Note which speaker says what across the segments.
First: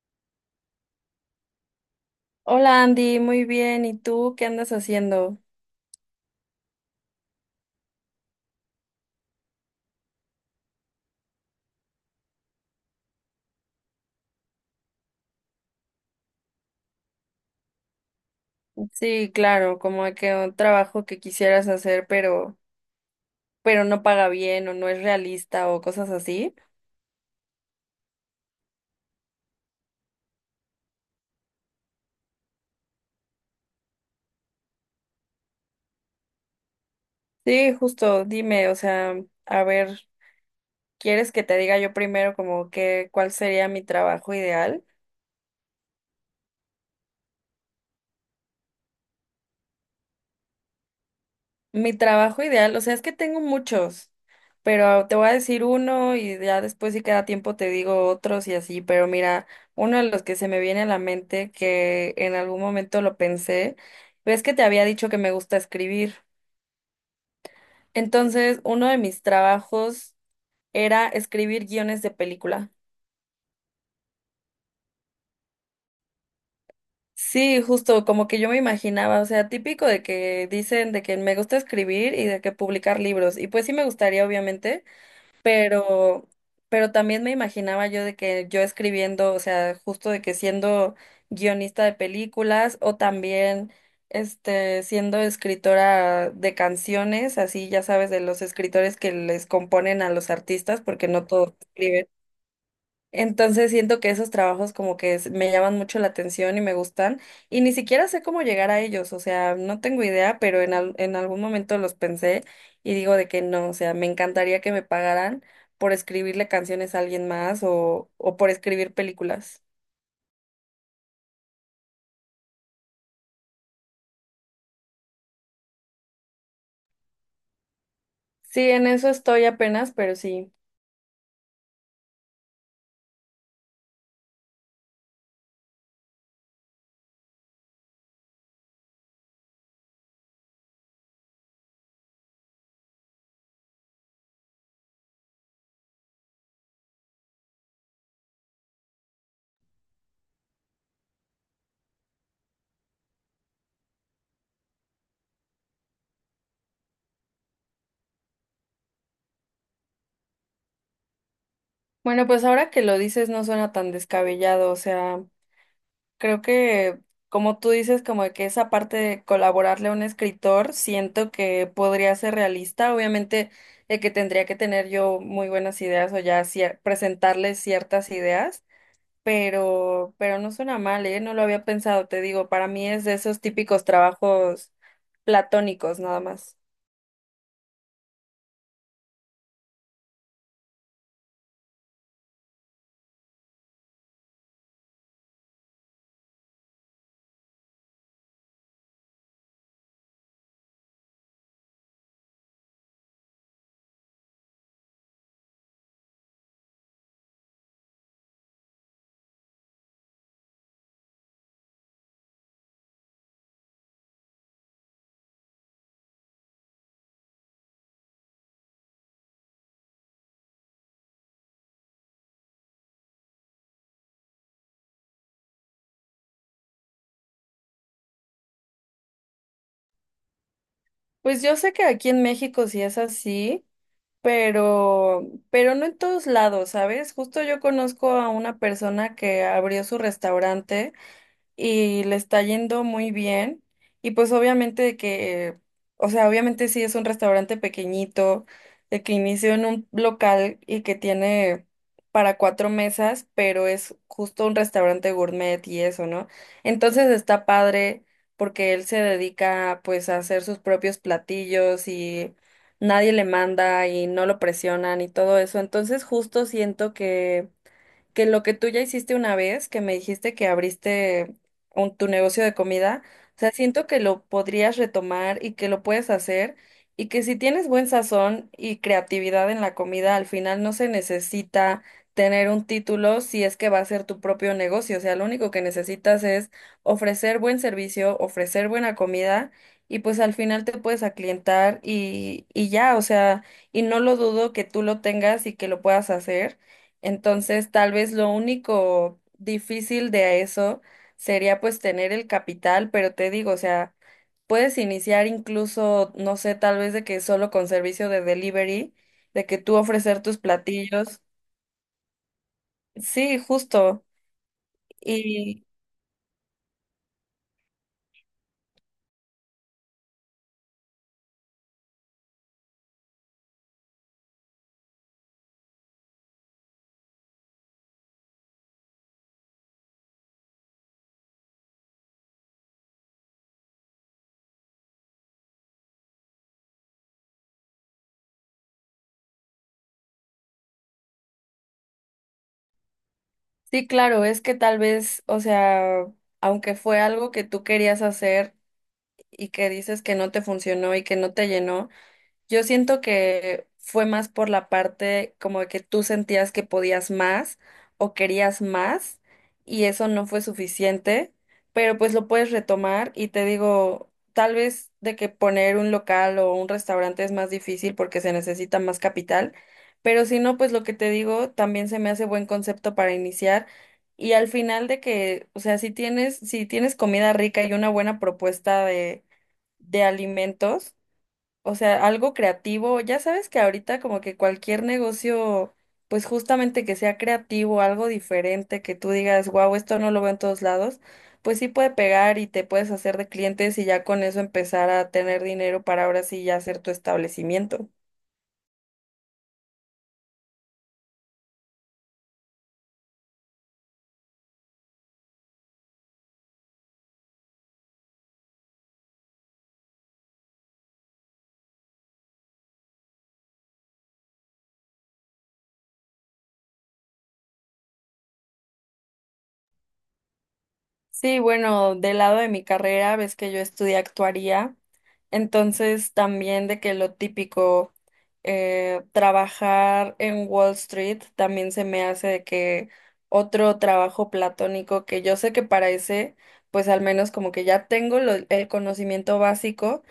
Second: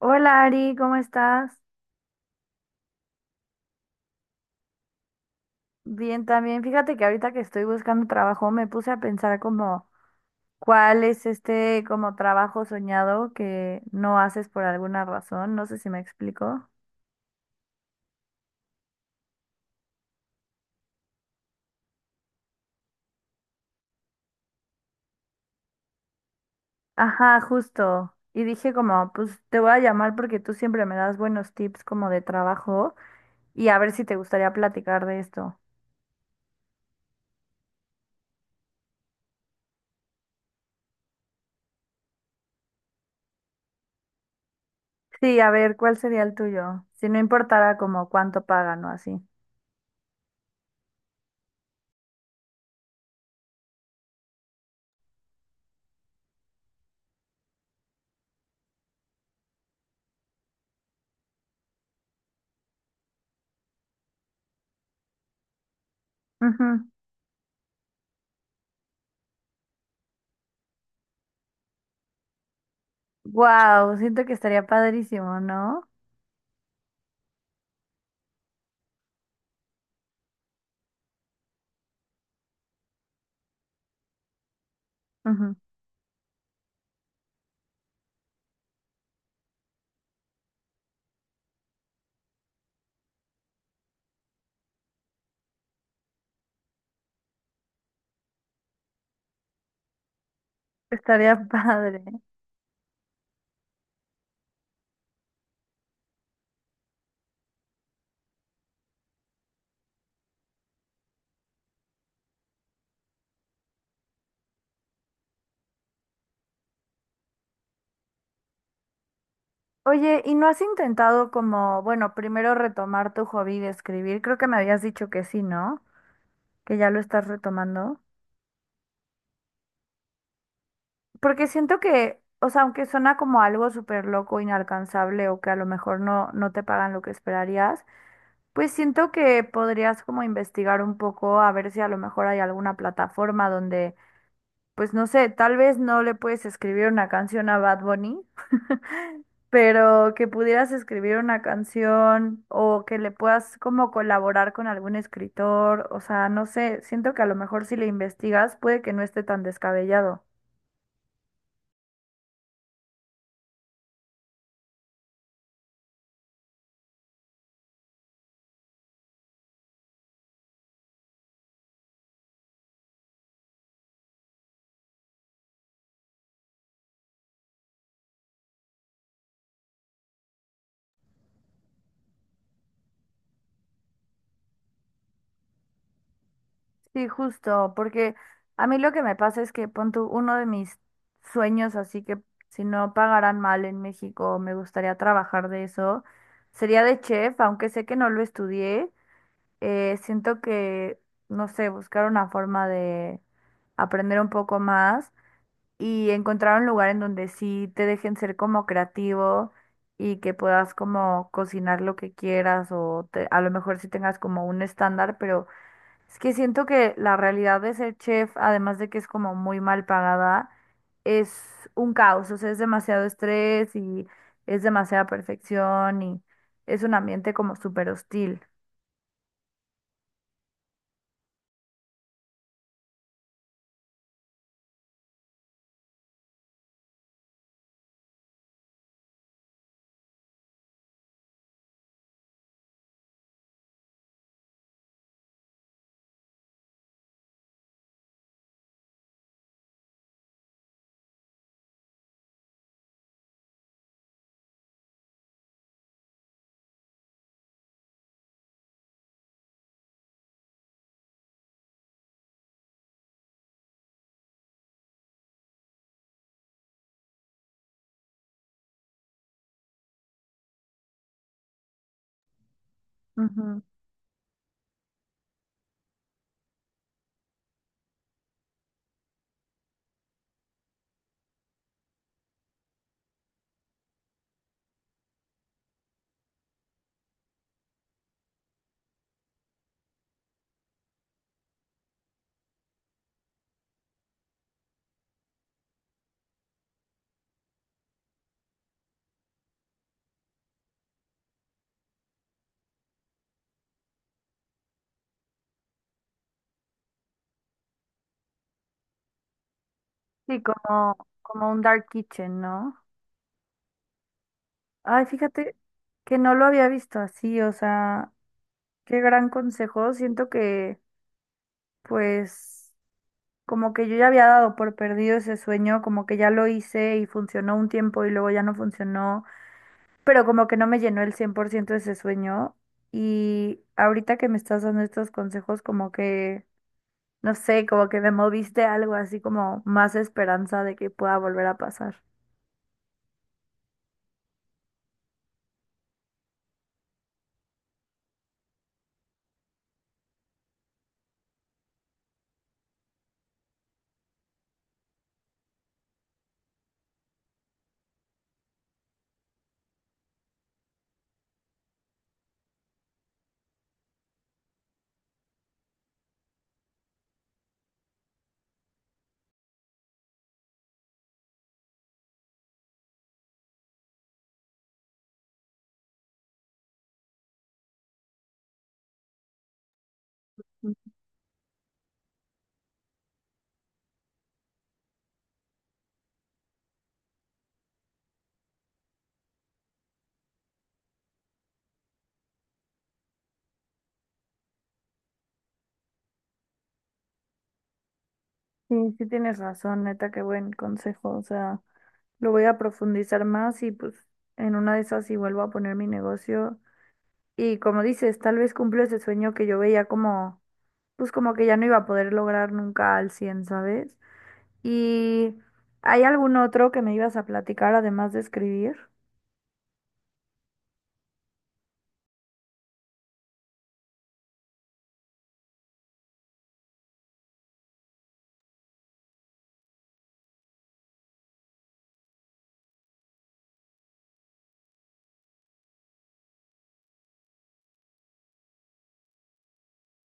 Speaker 1: Hola Ari, ¿cómo estás?
Speaker 2: Hola Andy, muy bien. ¿Y tú qué andas haciendo?
Speaker 1: Bien también. Fíjate que ahorita que estoy buscando trabajo me puse a pensar como cuál es este como trabajo soñado que no haces por alguna razón. No sé si me explico.
Speaker 2: Sí, claro, como que un trabajo que quisieras hacer, pero no paga bien o no es realista o cosas así.
Speaker 1: Ajá, justo. Y dije como, pues te voy a llamar porque tú siempre me das buenos tips como de trabajo y a ver si te gustaría platicar de esto.
Speaker 2: Sí, justo, dime, o sea, a ver, ¿quieres que te diga yo primero como que cuál sería mi trabajo ideal?
Speaker 1: Sí, a ver, ¿cuál sería el tuyo? Si no importara como cuánto pagan o así.
Speaker 2: Mi trabajo ideal, o sea, es que tengo muchos, pero te voy a decir uno y ya después si queda tiempo te digo otros y así, pero mira, uno de los que se me viene a la mente, que en algún momento lo pensé, ves que te había dicho que me gusta escribir. Entonces, uno de mis trabajos era escribir guiones de película.
Speaker 1: Wow, siento que estaría padrísimo, ¿no?
Speaker 2: Sí, justo como que yo me imaginaba, o sea, típico de que dicen de que me gusta escribir y de que publicar libros, y pues sí me gustaría, obviamente,
Speaker 1: Ujú.
Speaker 2: pero, pero también me imaginaba yo de que yo escribiendo, o sea, justo de que siendo guionista de películas o también siendo escritora de canciones, así ya sabes, de los escritores que les componen a los artistas, porque no
Speaker 1: Estaría
Speaker 2: todos
Speaker 1: padre.
Speaker 2: escriben. Entonces siento que esos trabajos como que me llaman mucho la atención y me gustan y ni siquiera sé cómo llegar a ellos, o sea, no tengo idea, pero en algún momento los pensé y digo de que no, o sea, me encantaría que me pagaran por escribirle canciones a alguien más o por escribir películas.
Speaker 1: Oye, ¿y no has intentado como, bueno, primero retomar tu hobby de escribir? Creo que me habías dicho que sí, ¿no? Que ya lo estás retomando.
Speaker 2: Sí, en eso estoy apenas, pero sí.
Speaker 1: Porque siento que, o sea, aunque suena como algo súper loco, inalcanzable o que a lo mejor no, no te pagan lo que esperarías, pues siento que podrías como investigar un poco a ver si a lo mejor hay alguna plataforma donde, pues no sé, tal vez no le puedes escribir una canción a Bad Bunny, pero que pudieras escribir una canción o que le puedas como colaborar con algún escritor, o sea, no sé, siento que a lo mejor si le investigas puede que no esté tan descabellado.
Speaker 2: Bueno, pues ahora que lo dices no suena tan descabellado, o sea... Creo que, como tú dices, como de que esa parte de colaborarle a un escritor, siento que podría ser realista. Obviamente, de que tendría que tener yo muy buenas ideas o ya presentarle ciertas ideas, pero no suena mal, ¿eh? No lo había pensado, te digo, para mí es de esos típicos trabajos platónicos, nada más.
Speaker 1: Sí, justo, porque a mí lo que me pasa es que pon tú, uno de mis sueños, así que si no pagaran mal en México, me gustaría trabajar de eso, sería de chef, aunque sé que no lo estudié, siento que, no sé, buscar una forma de aprender un poco más y encontrar un lugar en donde sí te dejen ser como creativo y que puedas como cocinar lo que quieras o a lo mejor sí tengas como un estándar, pero es que siento que la realidad de ser chef, además de que es como muy mal pagada, es un caos, o sea, es demasiado estrés y es demasiada perfección y es un ambiente como súper hostil.
Speaker 2: Pues yo sé que aquí en México sí es así, pero no en todos lados, ¿sabes? Justo yo conozco a una persona que abrió su restaurante y le está yendo muy bien. Y pues obviamente de que, o sea, obviamente sí es un restaurante pequeñito, de que inició en un local y que tiene para cuatro mesas, pero es justo un restaurante gourmet y eso, ¿no? Entonces está padre porque él se dedica pues a hacer sus propios platillos y nadie le manda y no lo presionan y todo eso. Entonces justo siento que lo que tú ya hiciste una vez, que me dijiste que abriste tu negocio de comida, o sea,
Speaker 1: Ujú.
Speaker 2: siento que lo podrías retomar y que lo puedes hacer y que si tienes buen sazón y creatividad en la comida, al final no se necesita tener un título si es que va a ser tu propio negocio, o sea, lo único que necesitas es ofrecer buen servicio, ofrecer buena comida y pues al final te puedes aclientar y ya, o sea, y no lo dudo que tú lo tengas y que lo puedas hacer. Entonces, tal vez lo único difícil de eso sería pues tener el capital, pero te digo, o sea, puedes iniciar incluso, no sé, tal vez de que solo con servicio de delivery, de que tú ofrecer tus
Speaker 1: Sí, como,
Speaker 2: platillos.
Speaker 1: como un dark kitchen, ¿no?
Speaker 2: Sí, justo.
Speaker 1: Ay, fíjate
Speaker 2: Y
Speaker 1: que no lo había visto así, o sea... Qué gran consejo. Siento que, pues, como que yo ya había dado por perdido ese sueño, como que ya lo hice y funcionó un tiempo y luego ya no funcionó, pero como que no me llenó el 100% ese sueño. Y ahorita que me estás dando estos consejos, como que, no sé, como que me moviste algo así como más esperanza de que pueda volver a pasar.
Speaker 2: sí, claro, es que tal vez, o sea, aunque fue algo que tú querías hacer y que dices que no te funcionó y que no te llenó, yo siento que fue más por la parte como de que tú sentías que podías más o querías más y eso no fue suficiente, pero pues lo puedes retomar y te digo, tal vez de que poner un local o un restaurante es más difícil porque se necesita más capital, pero si no, pues lo que te digo también se me hace buen concepto para iniciar y al final de que, o sea, si tienes comida rica y una buena propuesta de alimentos, o sea, algo creativo. Ya sabes que ahorita como que cualquier negocio, pues justamente que sea creativo, algo diferente, que tú digas, wow, esto no lo veo en todos lados, pues sí puede pegar y te puedes hacer de clientes y ya con eso empezar a tener dinero para ahora sí ya hacer tu establecimiento.
Speaker 1: Sí, sí tienes razón, neta, qué buen consejo. O sea, lo voy a profundizar más y pues en una de esas si vuelvo a poner mi negocio. Y como dices, tal vez cumplió ese sueño que yo veía como, pues como que ya no iba a poder lograr nunca al 100 ¿sabes? ¿Y hay algún otro que me ibas a platicar además de escribir?
Speaker 2: Sí, bueno, del lado de mi carrera, ves que yo estudié actuaría, entonces también de que lo típico, trabajar en Wall Street también se me hace de que otro trabajo platónico que yo sé que para ese, pues al menos como que ya tengo el conocimiento básico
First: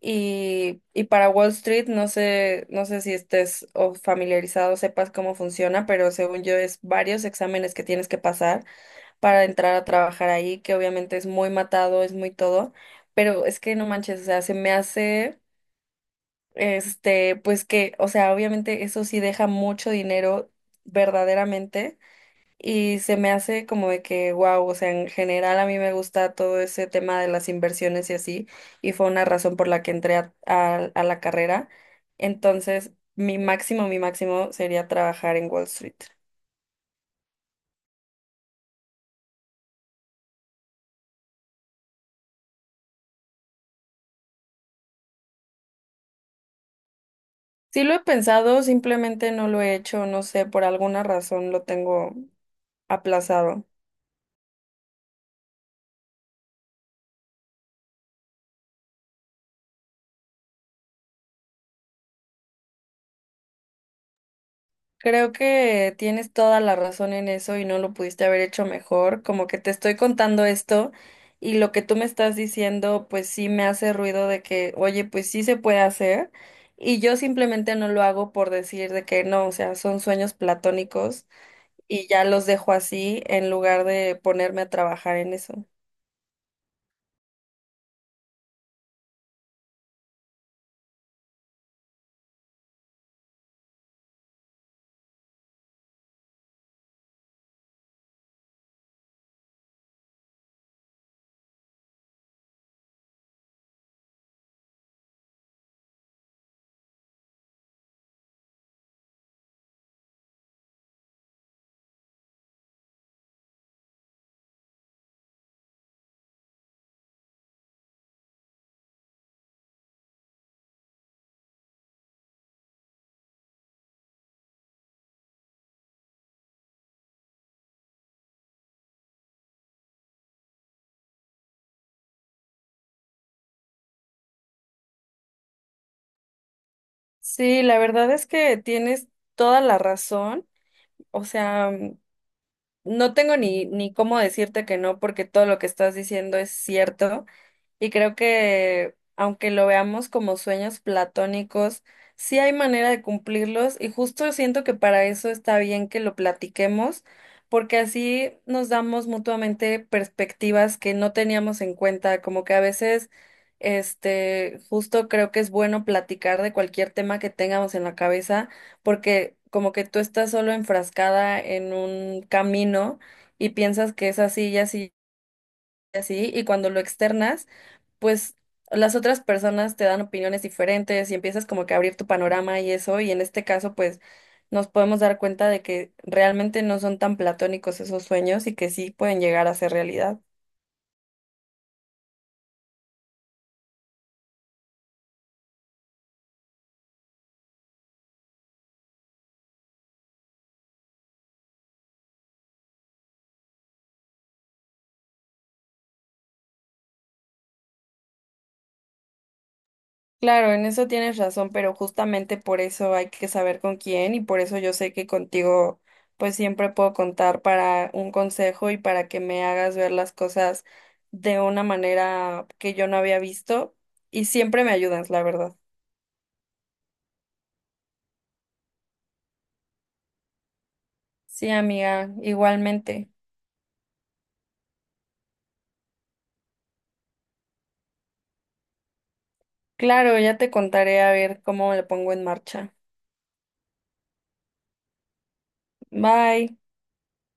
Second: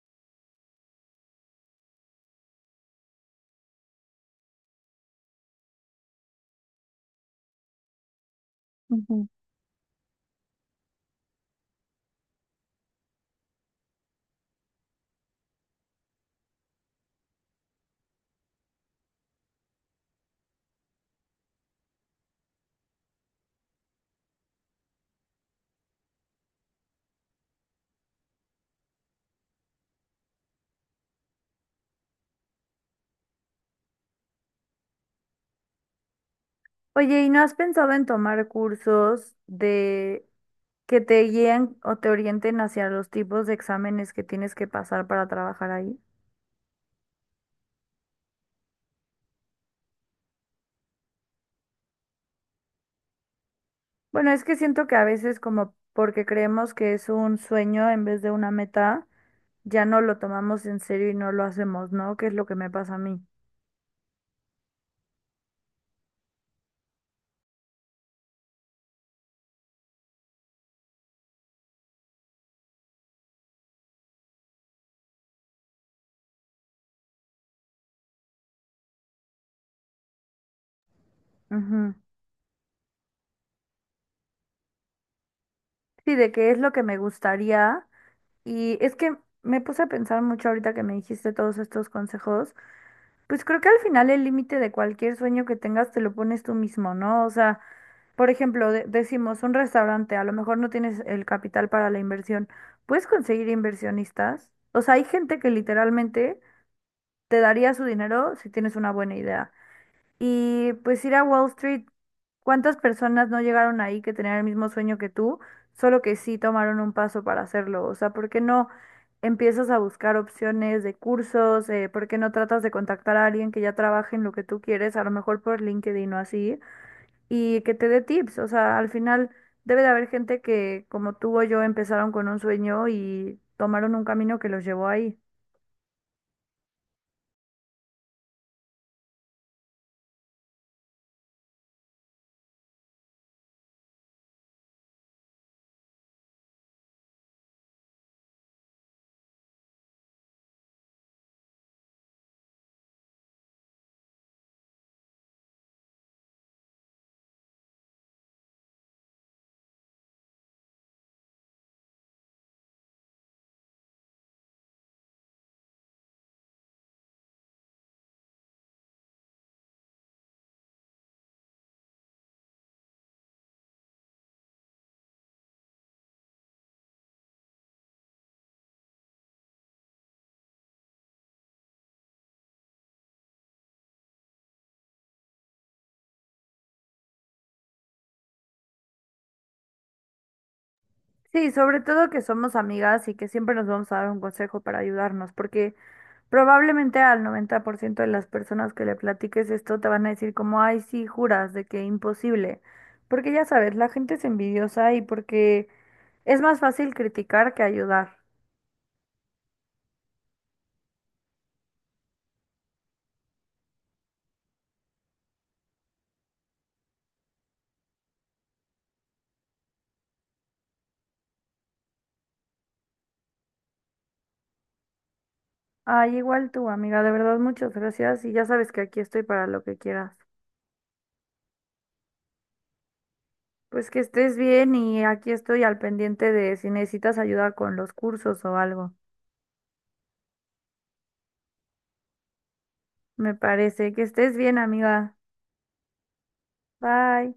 Speaker 2: y para Wall Street no sé, no sé si estés o familiarizado, sepas cómo funciona, pero según yo es varios exámenes que tienes que pasar
Speaker 1: Ujú.
Speaker 2: para entrar a trabajar ahí, que obviamente es muy matado, es muy todo, pero es que no manches, o sea, se me hace, este, pues que, o sea, obviamente eso sí deja mucho dinero verdaderamente y se me hace como de que, wow, o sea, en general a mí me gusta todo ese tema de las inversiones y así, y fue una razón por la que entré a la carrera. Entonces, mi máximo sería trabajar en Wall Street.
Speaker 1: Oye, ¿y no has pensado en tomar cursos de que te guíen o te orienten hacia los tipos de exámenes que tienes que pasar para trabajar ahí?
Speaker 2: Sí lo he pensado, simplemente no lo he hecho, no sé, por alguna razón lo tengo aplazado.
Speaker 1: Bueno, es que siento que a veces como porque creemos que es un sueño en vez de una meta, ya no lo tomamos en serio y no lo hacemos, ¿no? Que es lo que me pasa a mí.
Speaker 2: Creo que tienes toda la razón en eso y no lo pudiste haber hecho mejor, como que te estoy contando esto y lo que tú me estás diciendo, pues sí me hace ruido de que, oye, pues sí se puede hacer y yo simplemente no lo hago por decir de que no, o sea, son sueños platónicos
Speaker 1: Ujú.
Speaker 2: y ya los dejo así en lugar de ponerme a trabajar en eso.
Speaker 1: Sí, de qué es lo que me gustaría. Y es que me puse a pensar mucho ahorita que me dijiste todos estos consejos. Pues creo que al final el límite de cualquier sueño que tengas te lo pones tú mismo, ¿no? O sea, por ejemplo, decimos un restaurante, a lo mejor no tienes el capital para la inversión. ¿Puedes conseguir inversionistas? O sea, hay gente que literalmente te daría su dinero si tienes una buena idea. Y pues ir a Wall Street, ¿cuántas personas no llegaron ahí que tenían el mismo sueño que tú, solo que sí tomaron un paso para hacerlo? O sea, ¿por qué no empiezas a buscar opciones de cursos? ¿Por qué no tratas de contactar a alguien que ya trabaje en lo que tú quieres, a lo mejor por LinkedIn o así, y que te dé tips? O sea, al final debe de haber gente que, como tú o yo, empezaron con un sueño y tomaron un camino que los llevó ahí.
Speaker 2: Sí, la verdad es que tienes toda la razón. O sea, mm, no tengo ni, ni cómo decirte que no, porque todo lo que estás diciendo es cierto. Y creo que, aunque lo veamos como sueños platónicos, sí hay manera de cumplirlos y justo siento que para eso está bien que lo platiquemos, porque así nos damos mutuamente perspectivas que no teníamos en cuenta, como que a veces, este, justo creo que es bueno platicar de cualquier tema que tengamos en la cabeza, porque como que tú estás solo enfrascada en un camino y piensas que es así y así, y cuando lo externas, pues las otras personas te dan opiniones diferentes y empiezas como que a abrir tu panorama y eso, y en este caso pues nos podemos dar cuenta de que realmente no son tan platónicos esos sueños y que sí pueden llegar a ser realidad.
Speaker 1: Sí, sobre todo que somos amigas y que siempre nos vamos a dar un consejo para ayudarnos, porque probablemente al 90% de las personas que le platiques esto te van a decir como, ay, sí, juras de que imposible, porque ya sabes, la gente es envidiosa y porque es más fácil criticar que ayudar.
Speaker 2: Claro, en eso tienes razón, pero justamente por eso hay que saber con quién y por eso yo sé que contigo pues siempre puedo contar para un consejo y para que me hagas ver las cosas de una manera que yo no había visto y siempre me ayudas, la verdad.
Speaker 1: Ay, igual tú, amiga, de verdad, muchas gracias y ya sabes que aquí estoy para lo que quieras.
Speaker 2: Sí, amiga, igualmente.
Speaker 1: Pues que estés bien y aquí estoy al pendiente de si necesitas ayuda con los cursos o algo.
Speaker 2: Claro, ya te contaré a ver cómo le pongo en marcha.
Speaker 1: Me parece que estés bien, amiga.
Speaker 2: Bye.
Speaker 1: Bye.